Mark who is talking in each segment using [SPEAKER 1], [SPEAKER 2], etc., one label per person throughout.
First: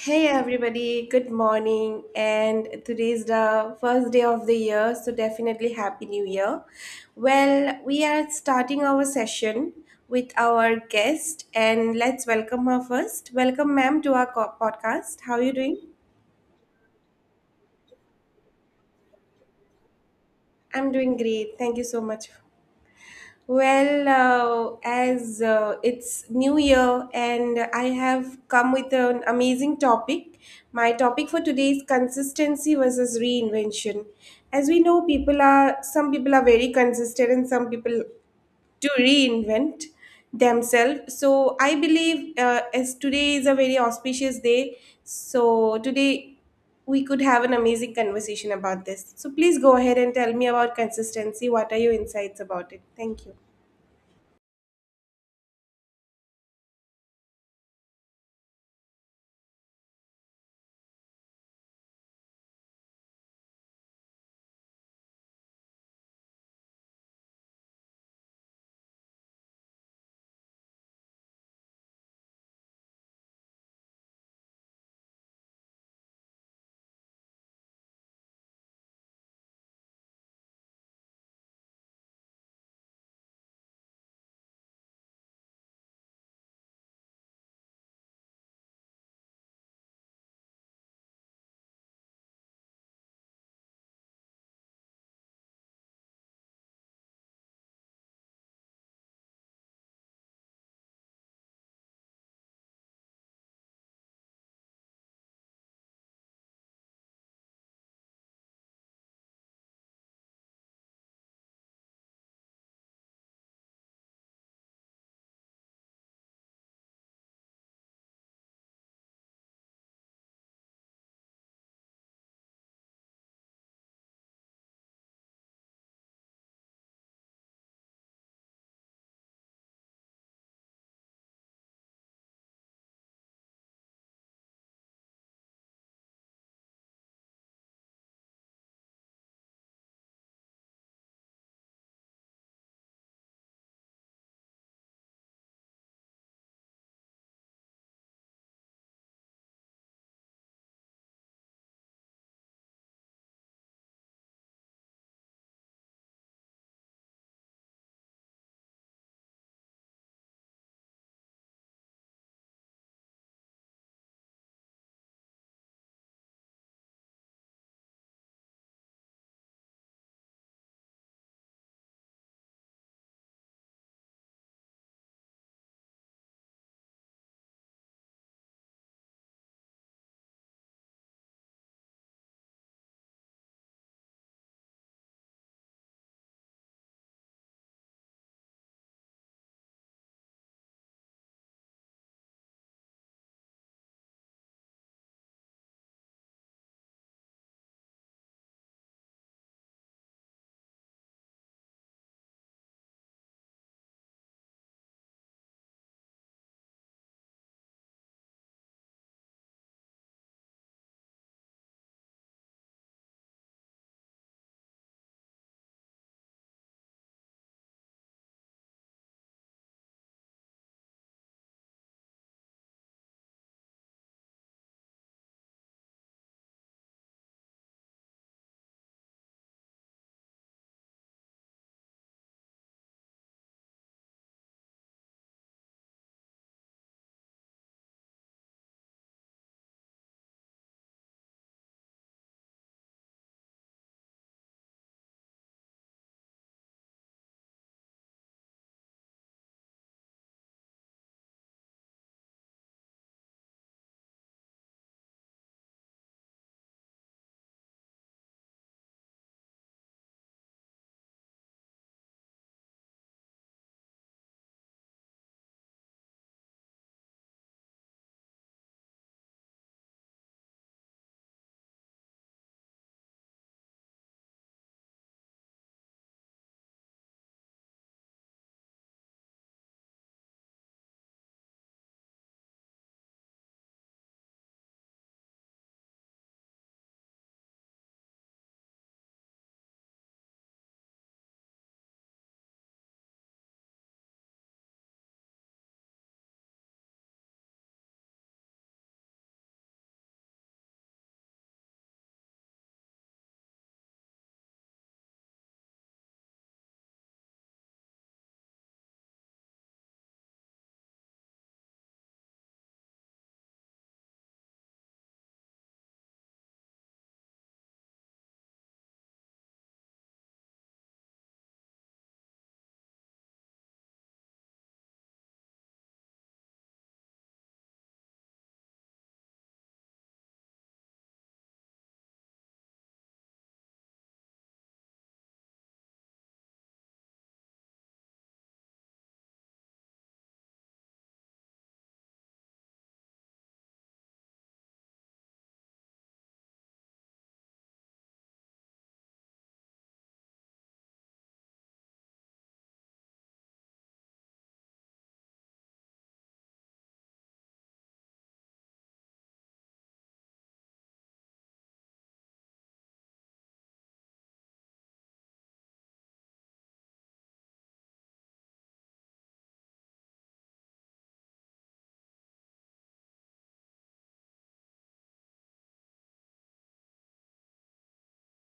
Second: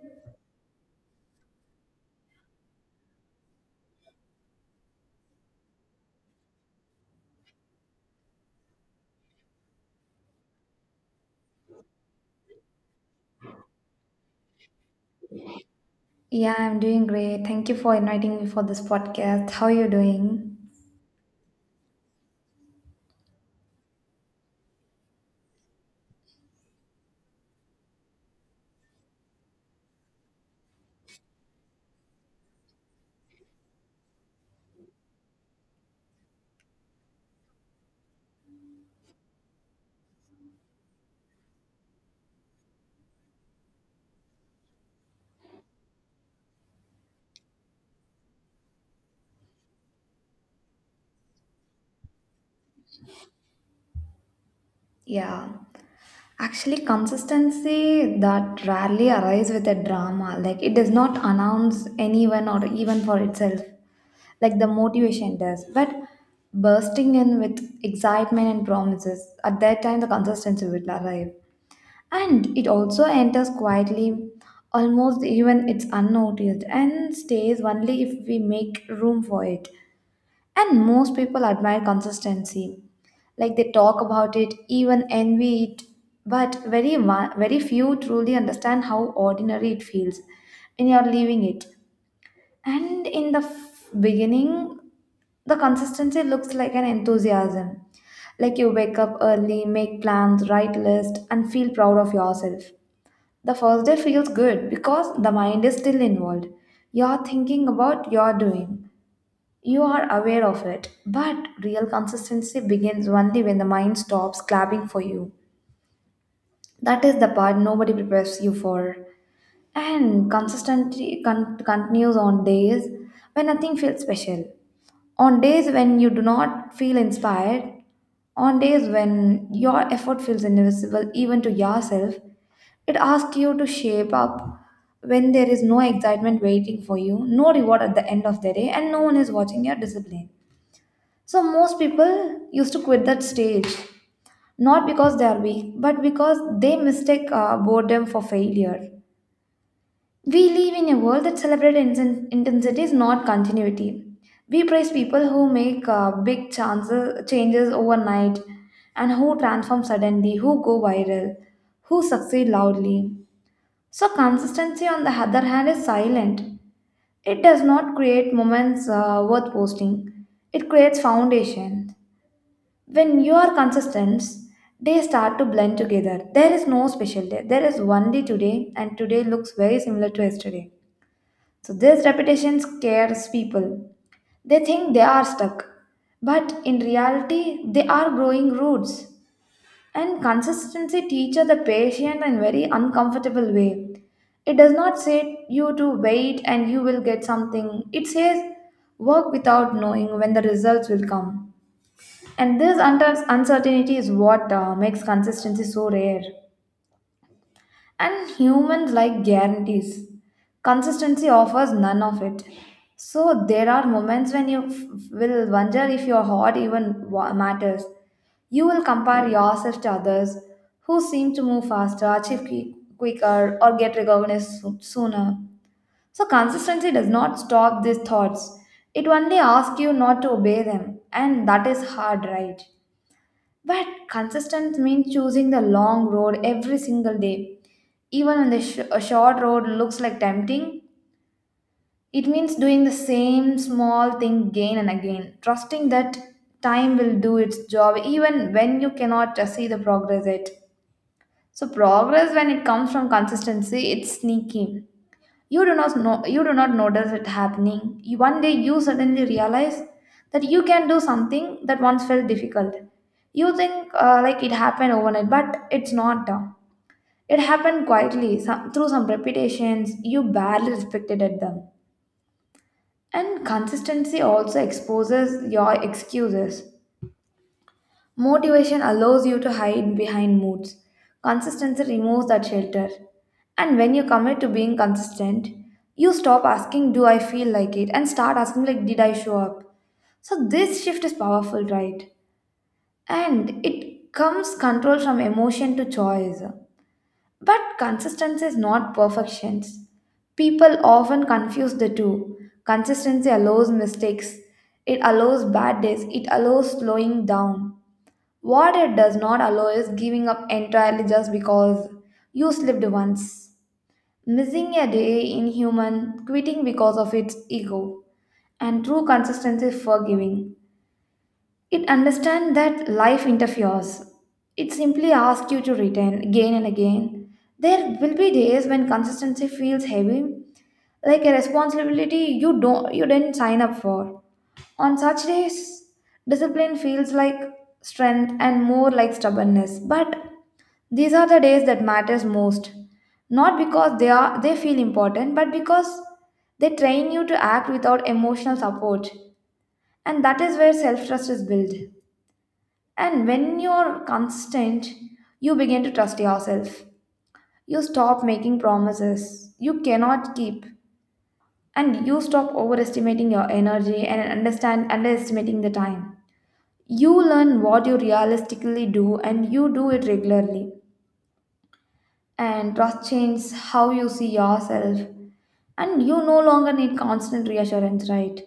[SPEAKER 1] Hey everybody, good morning. And today is the first day of the year, so definitely Happy New Year. Well, we are starting our session with our guest, and let's welcome her first. Welcome, ma'am, to our podcast. How are you doing?
[SPEAKER 2] Yeah, I'm doing great. Thank you for inviting me for this podcast. How are you doing?
[SPEAKER 1] I'm doing great. Thank you so much. Well, as it's New Year and I have come with an amazing topic. My topic for today is consistency versus reinvention. As we know, people are some people are very consistent and some people to reinvent themselves. So I believe, as today is a very auspicious day, so today we could have an amazing conversation about this. So please go ahead and tell me about consistency. What are your insights about it? Thank you.
[SPEAKER 2] Yeah. Actually, consistency that rarely arrives with a drama. Like, it does not announce anyone or even for itself. Like, the motivation does. But bursting in with excitement and promises, at that time, the consistency will arrive. And it also enters quietly, almost even it's unnoticed, and stays only if we make room for it. And most people admire consistency. Like they talk about it, even envy it, but very few truly understand how ordinary it feels when you're leaving it. And in the beginning, the consistency looks like an enthusiasm. Like you wake up early, make plans, write list, and feel proud of yourself. The first day feels good because the mind is still involved. You're thinking about your doing. You are aware of it. But real consistency begins only when the mind stops clapping for you. That is the part nobody prepares you for. And consistency continues on days when nothing feels special, on days when you do not feel inspired, on days when your effort feels invisible even to yourself. It asks you to shape up when there is no excitement waiting for you, no reward at the end of the day, and no one is watching your discipline. So, most people used to quit that stage not because they are weak, but because they mistake boredom for failure. We live in a world that celebrates intensity is not continuity. We praise people who make big changes overnight and who transform suddenly, who go viral, who succeed loudly. So, consistency, on the other hand, is silent. It does not create moments worth posting, it creates foundation. When you are consistent, they start to blend together. There is no special day. There is one day today, and today looks very similar to yesterday. So this repetition scares people. They think they are stuck, but in reality, they are growing roots. And consistency teaches the patient in very uncomfortable way. It does not say you to wait and you will get something. It says work without knowing when the results will come. And this uncertainty is what makes consistency so rare. And humans like guarantees. Consistency offers none of it. So there are moments when will wonder if your heart even matters. You will compare yourself to others who seem to move faster, achieve quicker, or get recognized sooner. So consistency does not stop these thoughts. It only asks you not to obey them, and that is hard, right? But consistent means choosing the long road every single day. Even when a short road looks like tempting, it means doing the same small thing again and again, trusting that time will do its job even when you cannot see the progress yet. So progress, when it comes from consistency, it's sneaky. You do not know, you do not notice it happening. One day you suddenly realize that you can do something that once felt difficult. You think like it happened overnight, but it's not. It happened quietly, through some repetitions you barely respected at them. And consistency also exposes your excuses. Motivation allows you to hide behind moods. Consistency removes that shelter. And when you commit to being consistent, you stop asking, "Do I feel like it?" and start asking, like, "Did I show up?" So this shift is powerful, right? And it comes control from emotion to choice. But consistency is not perfection. People often confuse the two. Consistency allows mistakes, it allows bad days, it allows slowing down. What it does not allow is giving up entirely just because you slipped once. Missing a day in human, quitting because of its ego, and true consistency is forgiving. It understands that life interferes. It simply asks you to return again and again. There will be days when consistency feels heavy, like a responsibility you didn't sign up for. On such days, discipline feels like strength and more like stubbornness. But these are the days that matters most. Not because they feel important, but because they train you to act without emotional support. And that is where self-trust is built. And when you're constant, you begin to trust yourself. You stop making promises you cannot keep. And you stop overestimating your energy and understand underestimating the time. You learn what you realistically do and you do it regularly. And trust changes how you see yourself. And you no longer need constant reassurance, right?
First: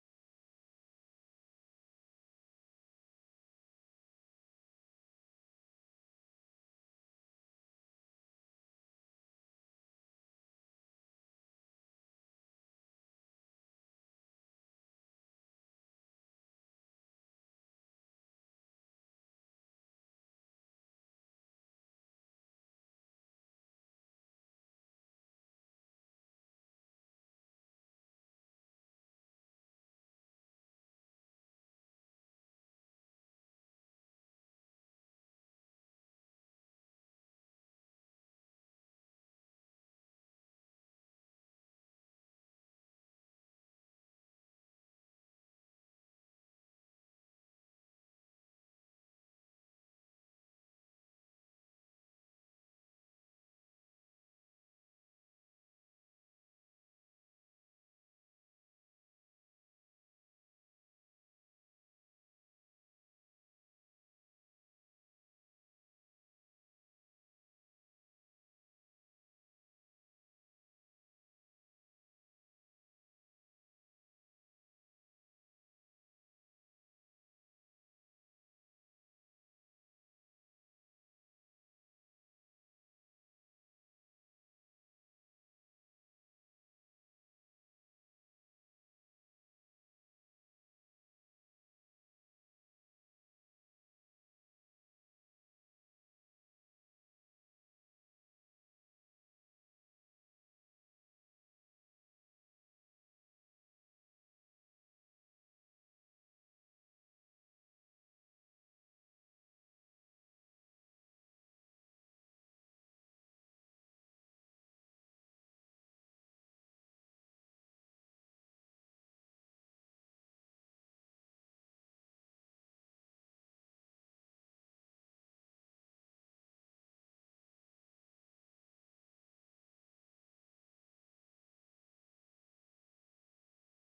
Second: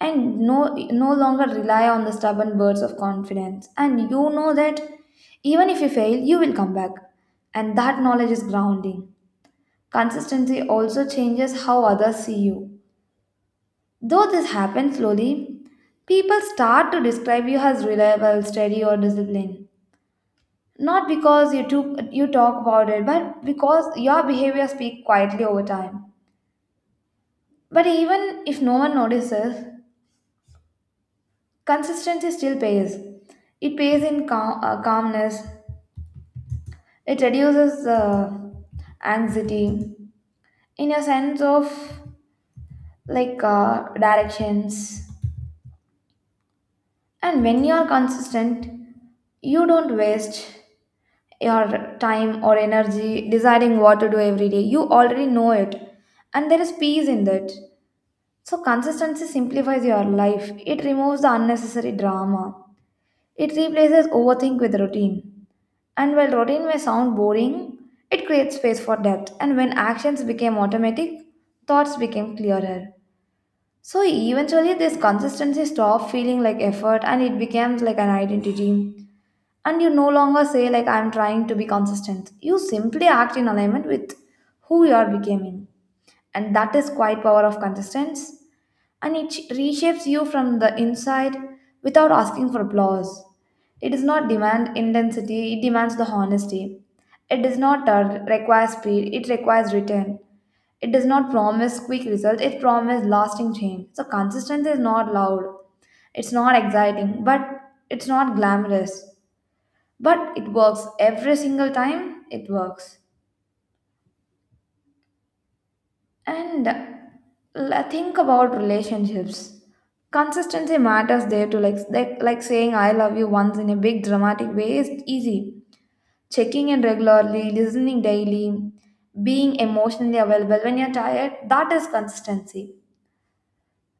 [SPEAKER 2] And no longer rely on the stubborn words of confidence. And you know that even if you fail, you will come back. And that knowledge is grounding. Consistency also changes how others see you. Though this happens slowly, people start to describe you as reliable, steady, or disciplined. Not because you talk about it, but because your behavior speaks quietly over time. But even if no one notices, consistency still pays. It pays in calmness. It reduces anxiety in your sense of like directions. And when you are consistent, you don't waste your time or energy deciding what to do every day. You already know it, and there is peace in that. So, consistency simplifies your life. It removes the unnecessary drama. It replaces overthink with routine. And while routine may sound boring, it creates space for depth. And when actions became automatic, thoughts became clearer. So eventually, this consistency stopped feeling like effort and it becomes like an identity. And you no longer say, like, "I'm trying to be consistent." You simply act in alignment with who you are becoming. And that is quite power of consistency. And it reshapes you from the inside without asking for applause. It does not demand intensity, it demands the honesty. It does not require speed, it requires return. It does not promise quick results, it promises lasting change. So consistency is not loud. It's not exciting, but it's not glamorous. But it works every single time it works. And think about relationships. Consistency matters there too. Like, like saying "I love you" once in a big dramatic way is easy. Checking in regularly, listening daily, being emotionally available when you're tired, that is consistency.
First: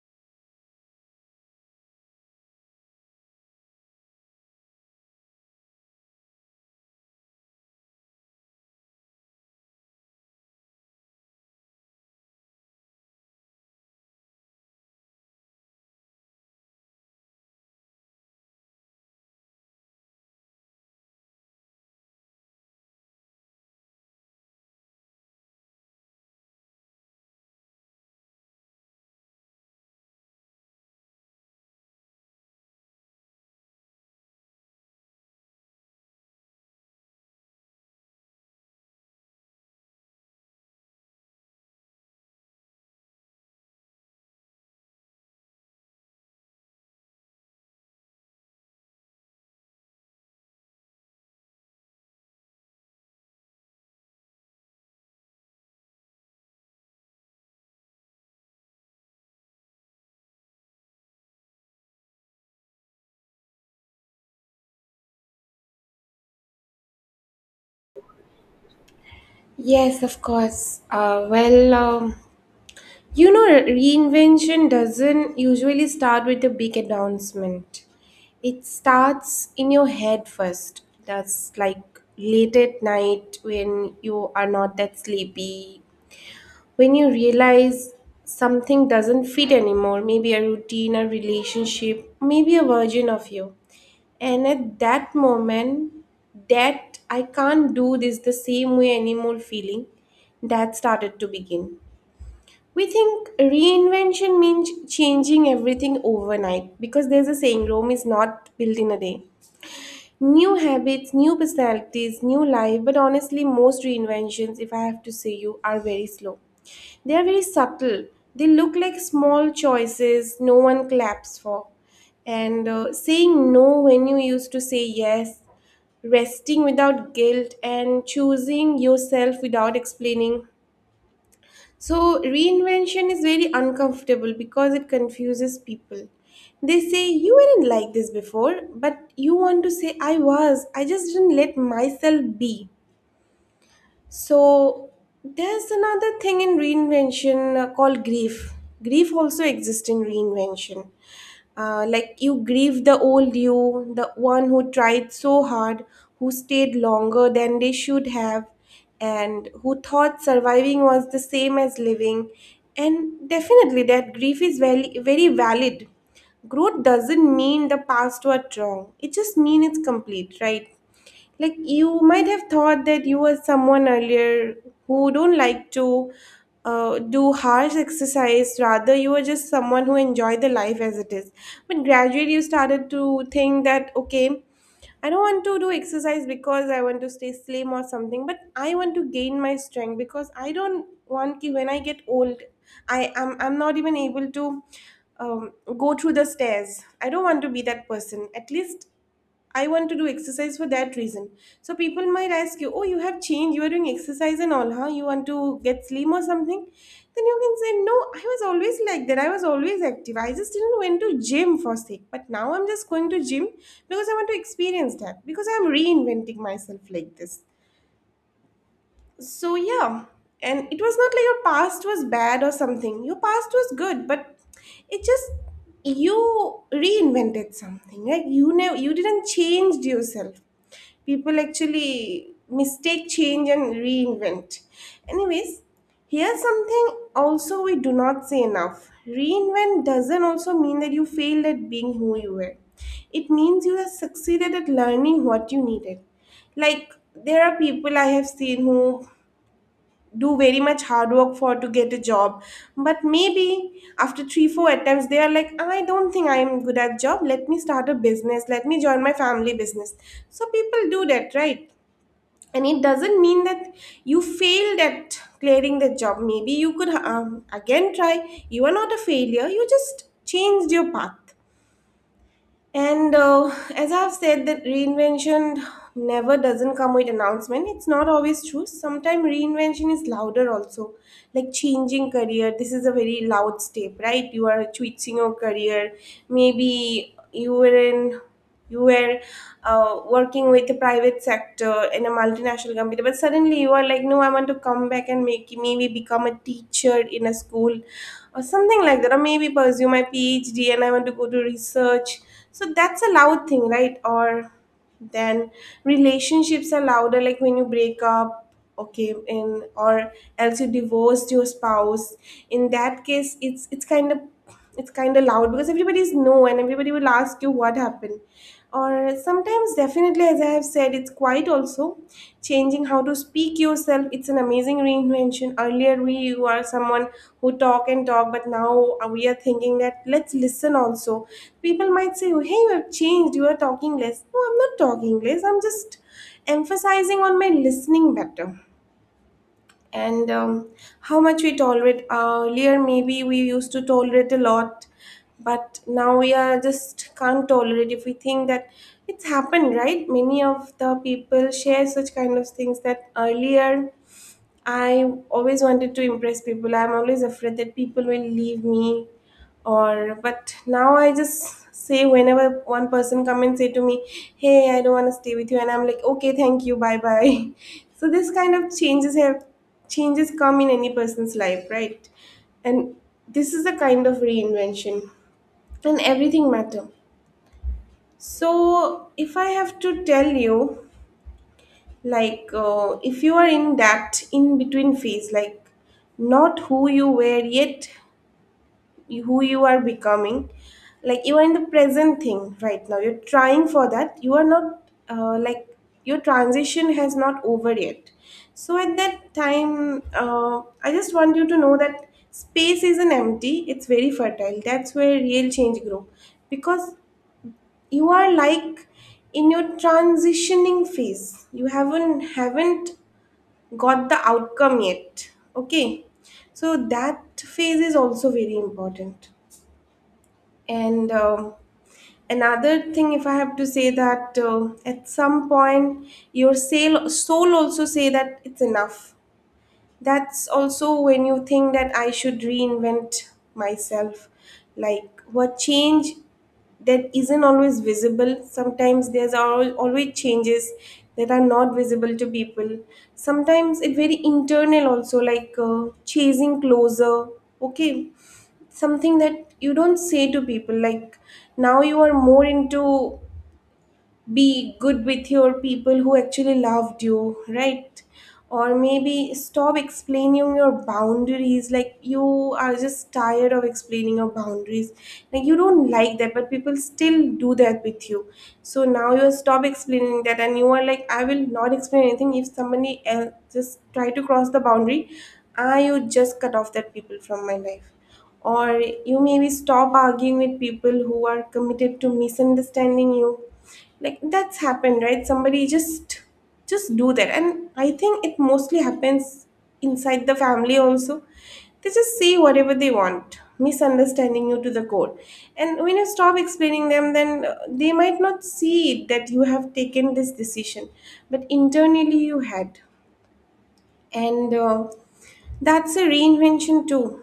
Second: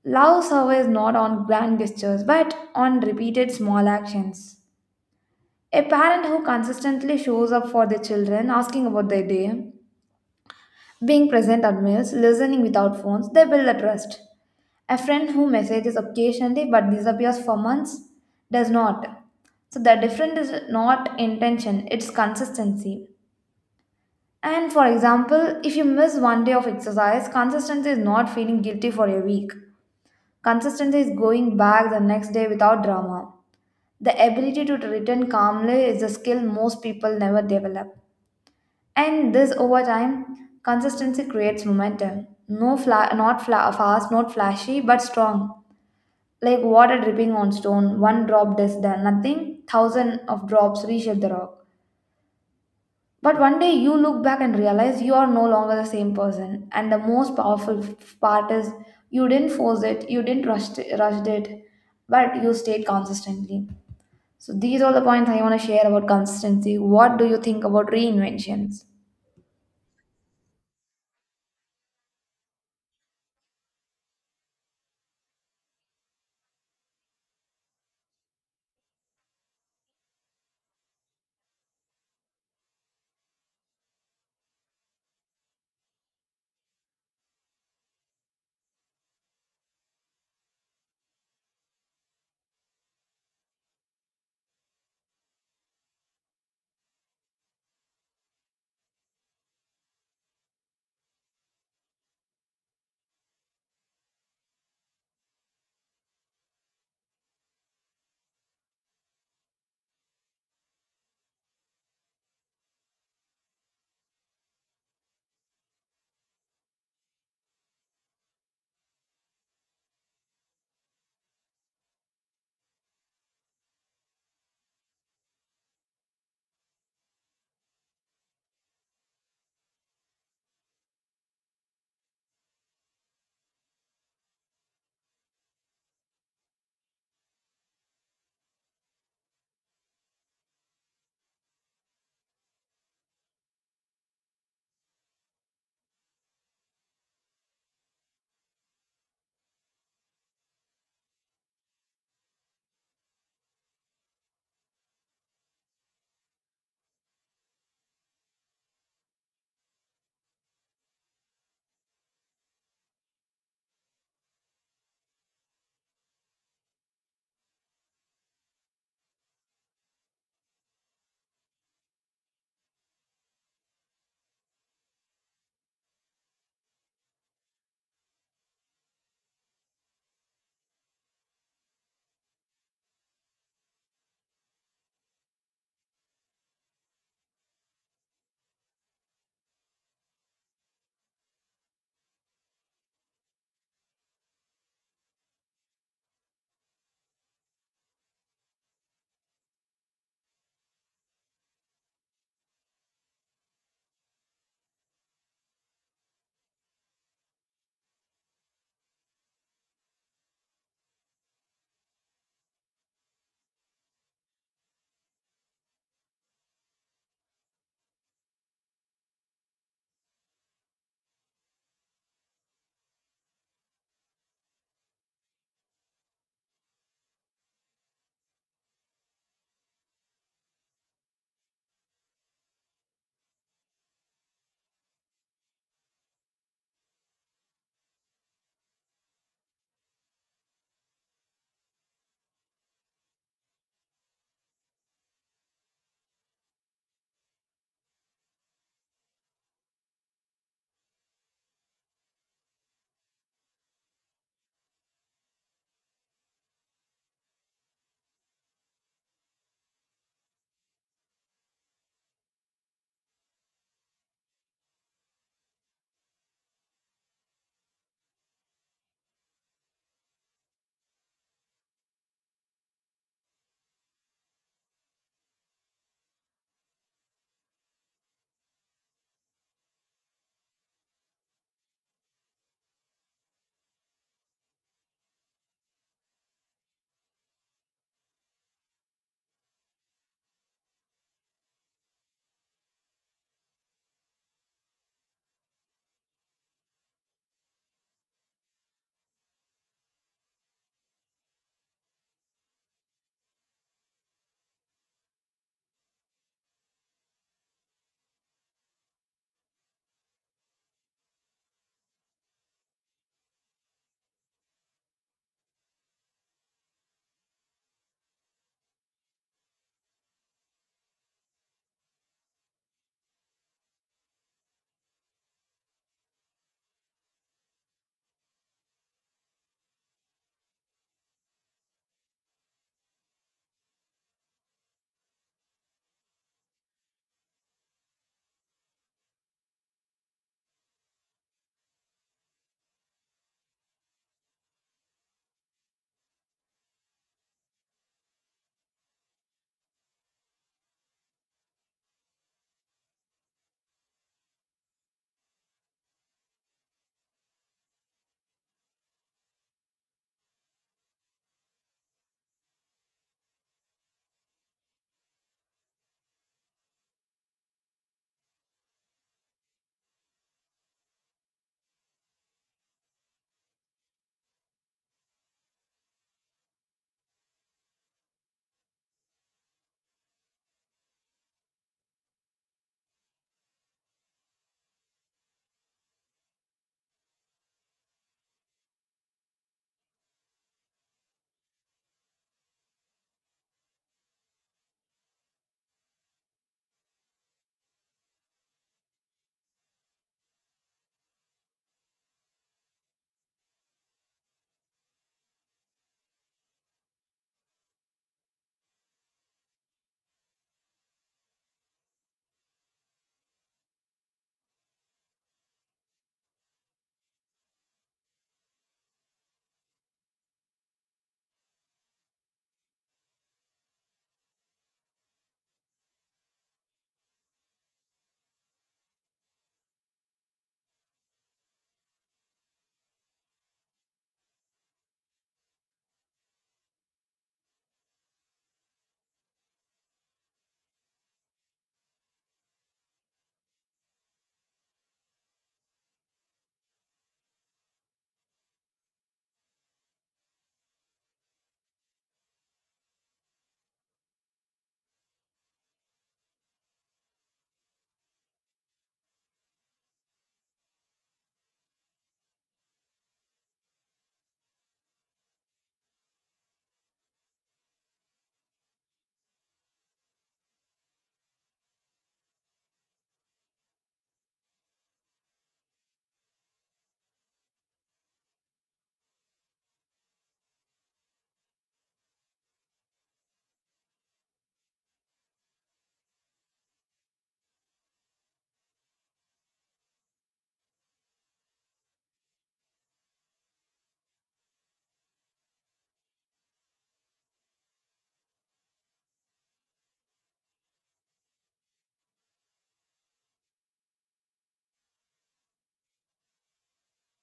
[SPEAKER 2] Love surveys not on grand gestures but on repeated small actions. A parent who consistently shows up for their children, asking about their day, being present at meals, listening without phones, they build a trust. A friend who messages occasionally but disappears for months does not. So the difference is not intention, it's consistency. And for example, if you miss one day of exercise, consistency is not feeling guilty for a week. Consistency is going back the next day without drama. The ability to return calmly is a skill most people never develop. And this over time, consistency creates momentum. No fla- not fla- fast, not flashy, but strong. Like water dripping on stone, one drop does the nothing, thousand of drops reshape the rock. But one day you look back and realize you are no longer the same person. And the most powerful part is you didn't force it, you didn't rush it, rushed it, but you stayed consistently. So these are the points I want to share about consistency. What do you think about reinventions?
[SPEAKER 1] Yes, of course. You know, reinvention doesn't usually start with a big announcement. It starts in your head first. That's like late at night when you are not that sleepy, when you realize something doesn't fit anymore, maybe a routine, a relationship, maybe a version of you, and at that moment, that "I can't do this the same way anymore" feeling, that started to begin. We think reinvention means changing everything overnight, because there's a saying, Rome is not built in a day. New habits, new personalities, new life, but honestly, most reinventions, if I have to say you, are very slow. They are very subtle. They look like small choices no one claps for. And Saying no when you used to say yes, resting without guilt, and choosing yourself without explaining. So, reinvention is very uncomfortable because it confuses people. They say, "You weren't like this before," but you want to say, "I was. I just didn't let myself be." So there's another thing in reinvention, called grief. Grief also exists in reinvention. Like, you grieve the old you, the one who tried so hard, who stayed longer than they should have, and who thought surviving was the same as living. And definitely, that grief is very, very valid. Growth doesn't mean the past was wrong. It just means it's complete, right? Like, you might have thought that you were someone earlier who don't like to do harsh exercise. Rather, you were just someone who enjoyed the life as it is. But gradually, you started to think that, okay, I don't want to do exercise because I want to stay slim or something, but I want to gain my strength because I don't want ki when I get old, I'm not even able to um, go through the stairs. I don't want to be that person. At least I want to do exercise for that reason. So people might ask you, "Oh, you have changed. You are doing exercise and all, huh? You want to get slim or something?" Then you can say, "No, I was always like that. I was always active. I just didn't went to gym for sake. But now I'm just going to gym because I want to experience that because I'm reinventing myself like this." So yeah, and it was not like your past was bad or something. Your past was good, but it just, you reinvented something. Like, you didn't change yourself. People actually mistake change and reinvent. Anyways, here's something also we do not say enough. Reinvent doesn't also mean that you failed at being who you were. It means you have succeeded at learning what you needed. Like, there are people I have seen who do very much hard work for to get a job, but maybe after three four attempts, they are like, "I don't think I am good at job, let me start a business, let me join my family business." So people do that, right? And it doesn't mean that you failed at clearing the job. Maybe you could, again try. You are not a failure, you just changed your path. And As I've said, that reinvention never doesn't come with announcement. It's not always true. Sometimes reinvention is louder also, like changing career. This is a very loud step, right? You are switching your career. Maybe you were, working with the private sector in a multinational company, but suddenly you are like, no, I want to come back and make, maybe become a teacher in a school, or something like that, or maybe pursue my PhD and I want to go to research. So that's a loud thing, right? Or then relationships are louder, like when you break up, okay, in, or else you divorced your spouse. In that case, it's kind of loud because everybody's know and everybody will ask you what happened. Or sometimes definitely, as I have said, it's quite also changing how to speak yourself. It's an amazing reinvention. Earlier, we were someone who talk and talk, but now, we are thinking that let's listen also. People might say, "Oh, hey, you have changed, you are talking less." No, I'm not talking less, I'm just emphasizing on my listening better. And How much we tolerate. Earlier, maybe we used to tolerate a lot, but now we are just can't tolerate if we think that it's happened, right? Many of the people share such kind of things, that earlier I always wanted to impress people. I'm always afraid that people will leave me, or, but now I just say, whenever one person come and say to me, "Hey, I don't want to stay with you." And I'm like, "Okay, thank you. Bye-bye." So this kind of changes come in any person's life, right? And this is a kind of reinvention, and everything matter. So if I have to tell you, like if you are in that in between phase, like, not who you were yet, who you are becoming, like, you are in the present thing right now, you're trying for that, you are not, uh, like your transition has not over yet. So at that time, I just want you to know that space isn't empty, it's very fertile, that's where real change grow. Because you are like in your transitioning phase, you haven't got the outcome yet. Okay, so that phase is also very important. And Another thing, if I have to say that, at some point your soul also say that it's enough. That's also when you think that I should reinvent myself. Like what change, that isn't always visible. Sometimes there's always changes that are not visible to people. Sometimes it's very internal also, like, chasing closer. Okay, something that you don't say to people. Like, now you are more into be good with your people who actually loved you, right? Or maybe stop explaining your boundaries. Like, you are just tired of explaining your boundaries. Like, you don't like that, but people still do that with you. So now you stop explaining that, and you are like, I will not explain anything. If somebody else just try to cross the boundary, I would just cut off that people from my life. Or you maybe stop arguing with people who are committed to misunderstanding you. Like, that's happened, right? Somebody just do that. And I think it mostly happens inside the family also. They just say whatever they want, misunderstanding you to the core. And when you stop explaining them, then, they might not see it that you have taken this decision, but internally you had. And That's a reinvention too.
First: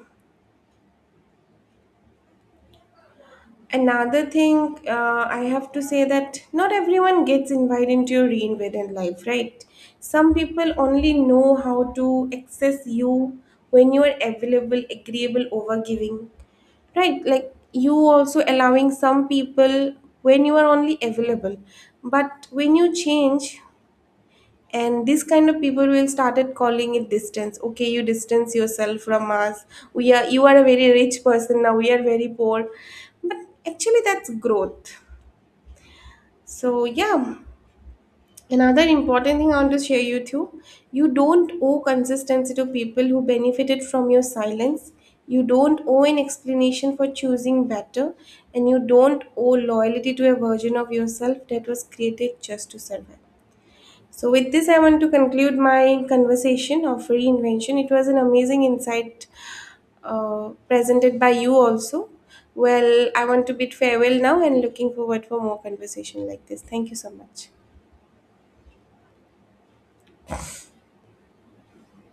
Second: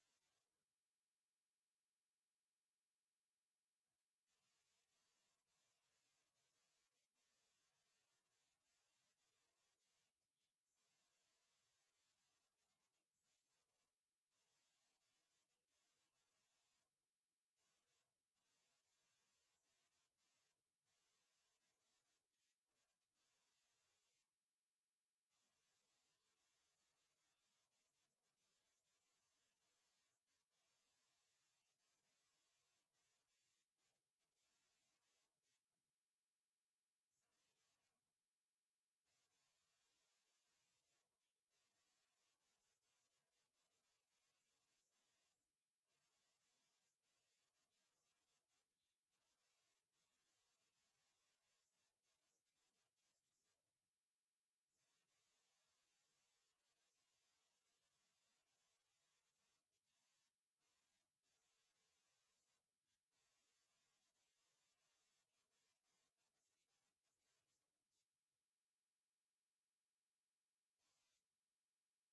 [SPEAKER 1] Another thing, I have to say, that not everyone gets invited into your reinvented life, right? Some people only know how to access you when you are available, agreeable, over giving, right? Like, you also allowing some people when you are only available. But when you change, and this kind of people will started calling it distance. Okay, you distance yourself from us, we are you are a very rich person now, we are very poor. But actually, that's growth. So yeah, another important thing I want to share you too. You don't owe consistency to people who benefited from your silence. You don't owe an explanation for choosing better. And you don't owe loyalty to a version of yourself that was created just to survive. So, with this, I want to conclude my conversation of reinvention. It was an amazing insight presented by you, also. Well, I want to bid farewell now and looking forward for more conversation like this. Thank you so much.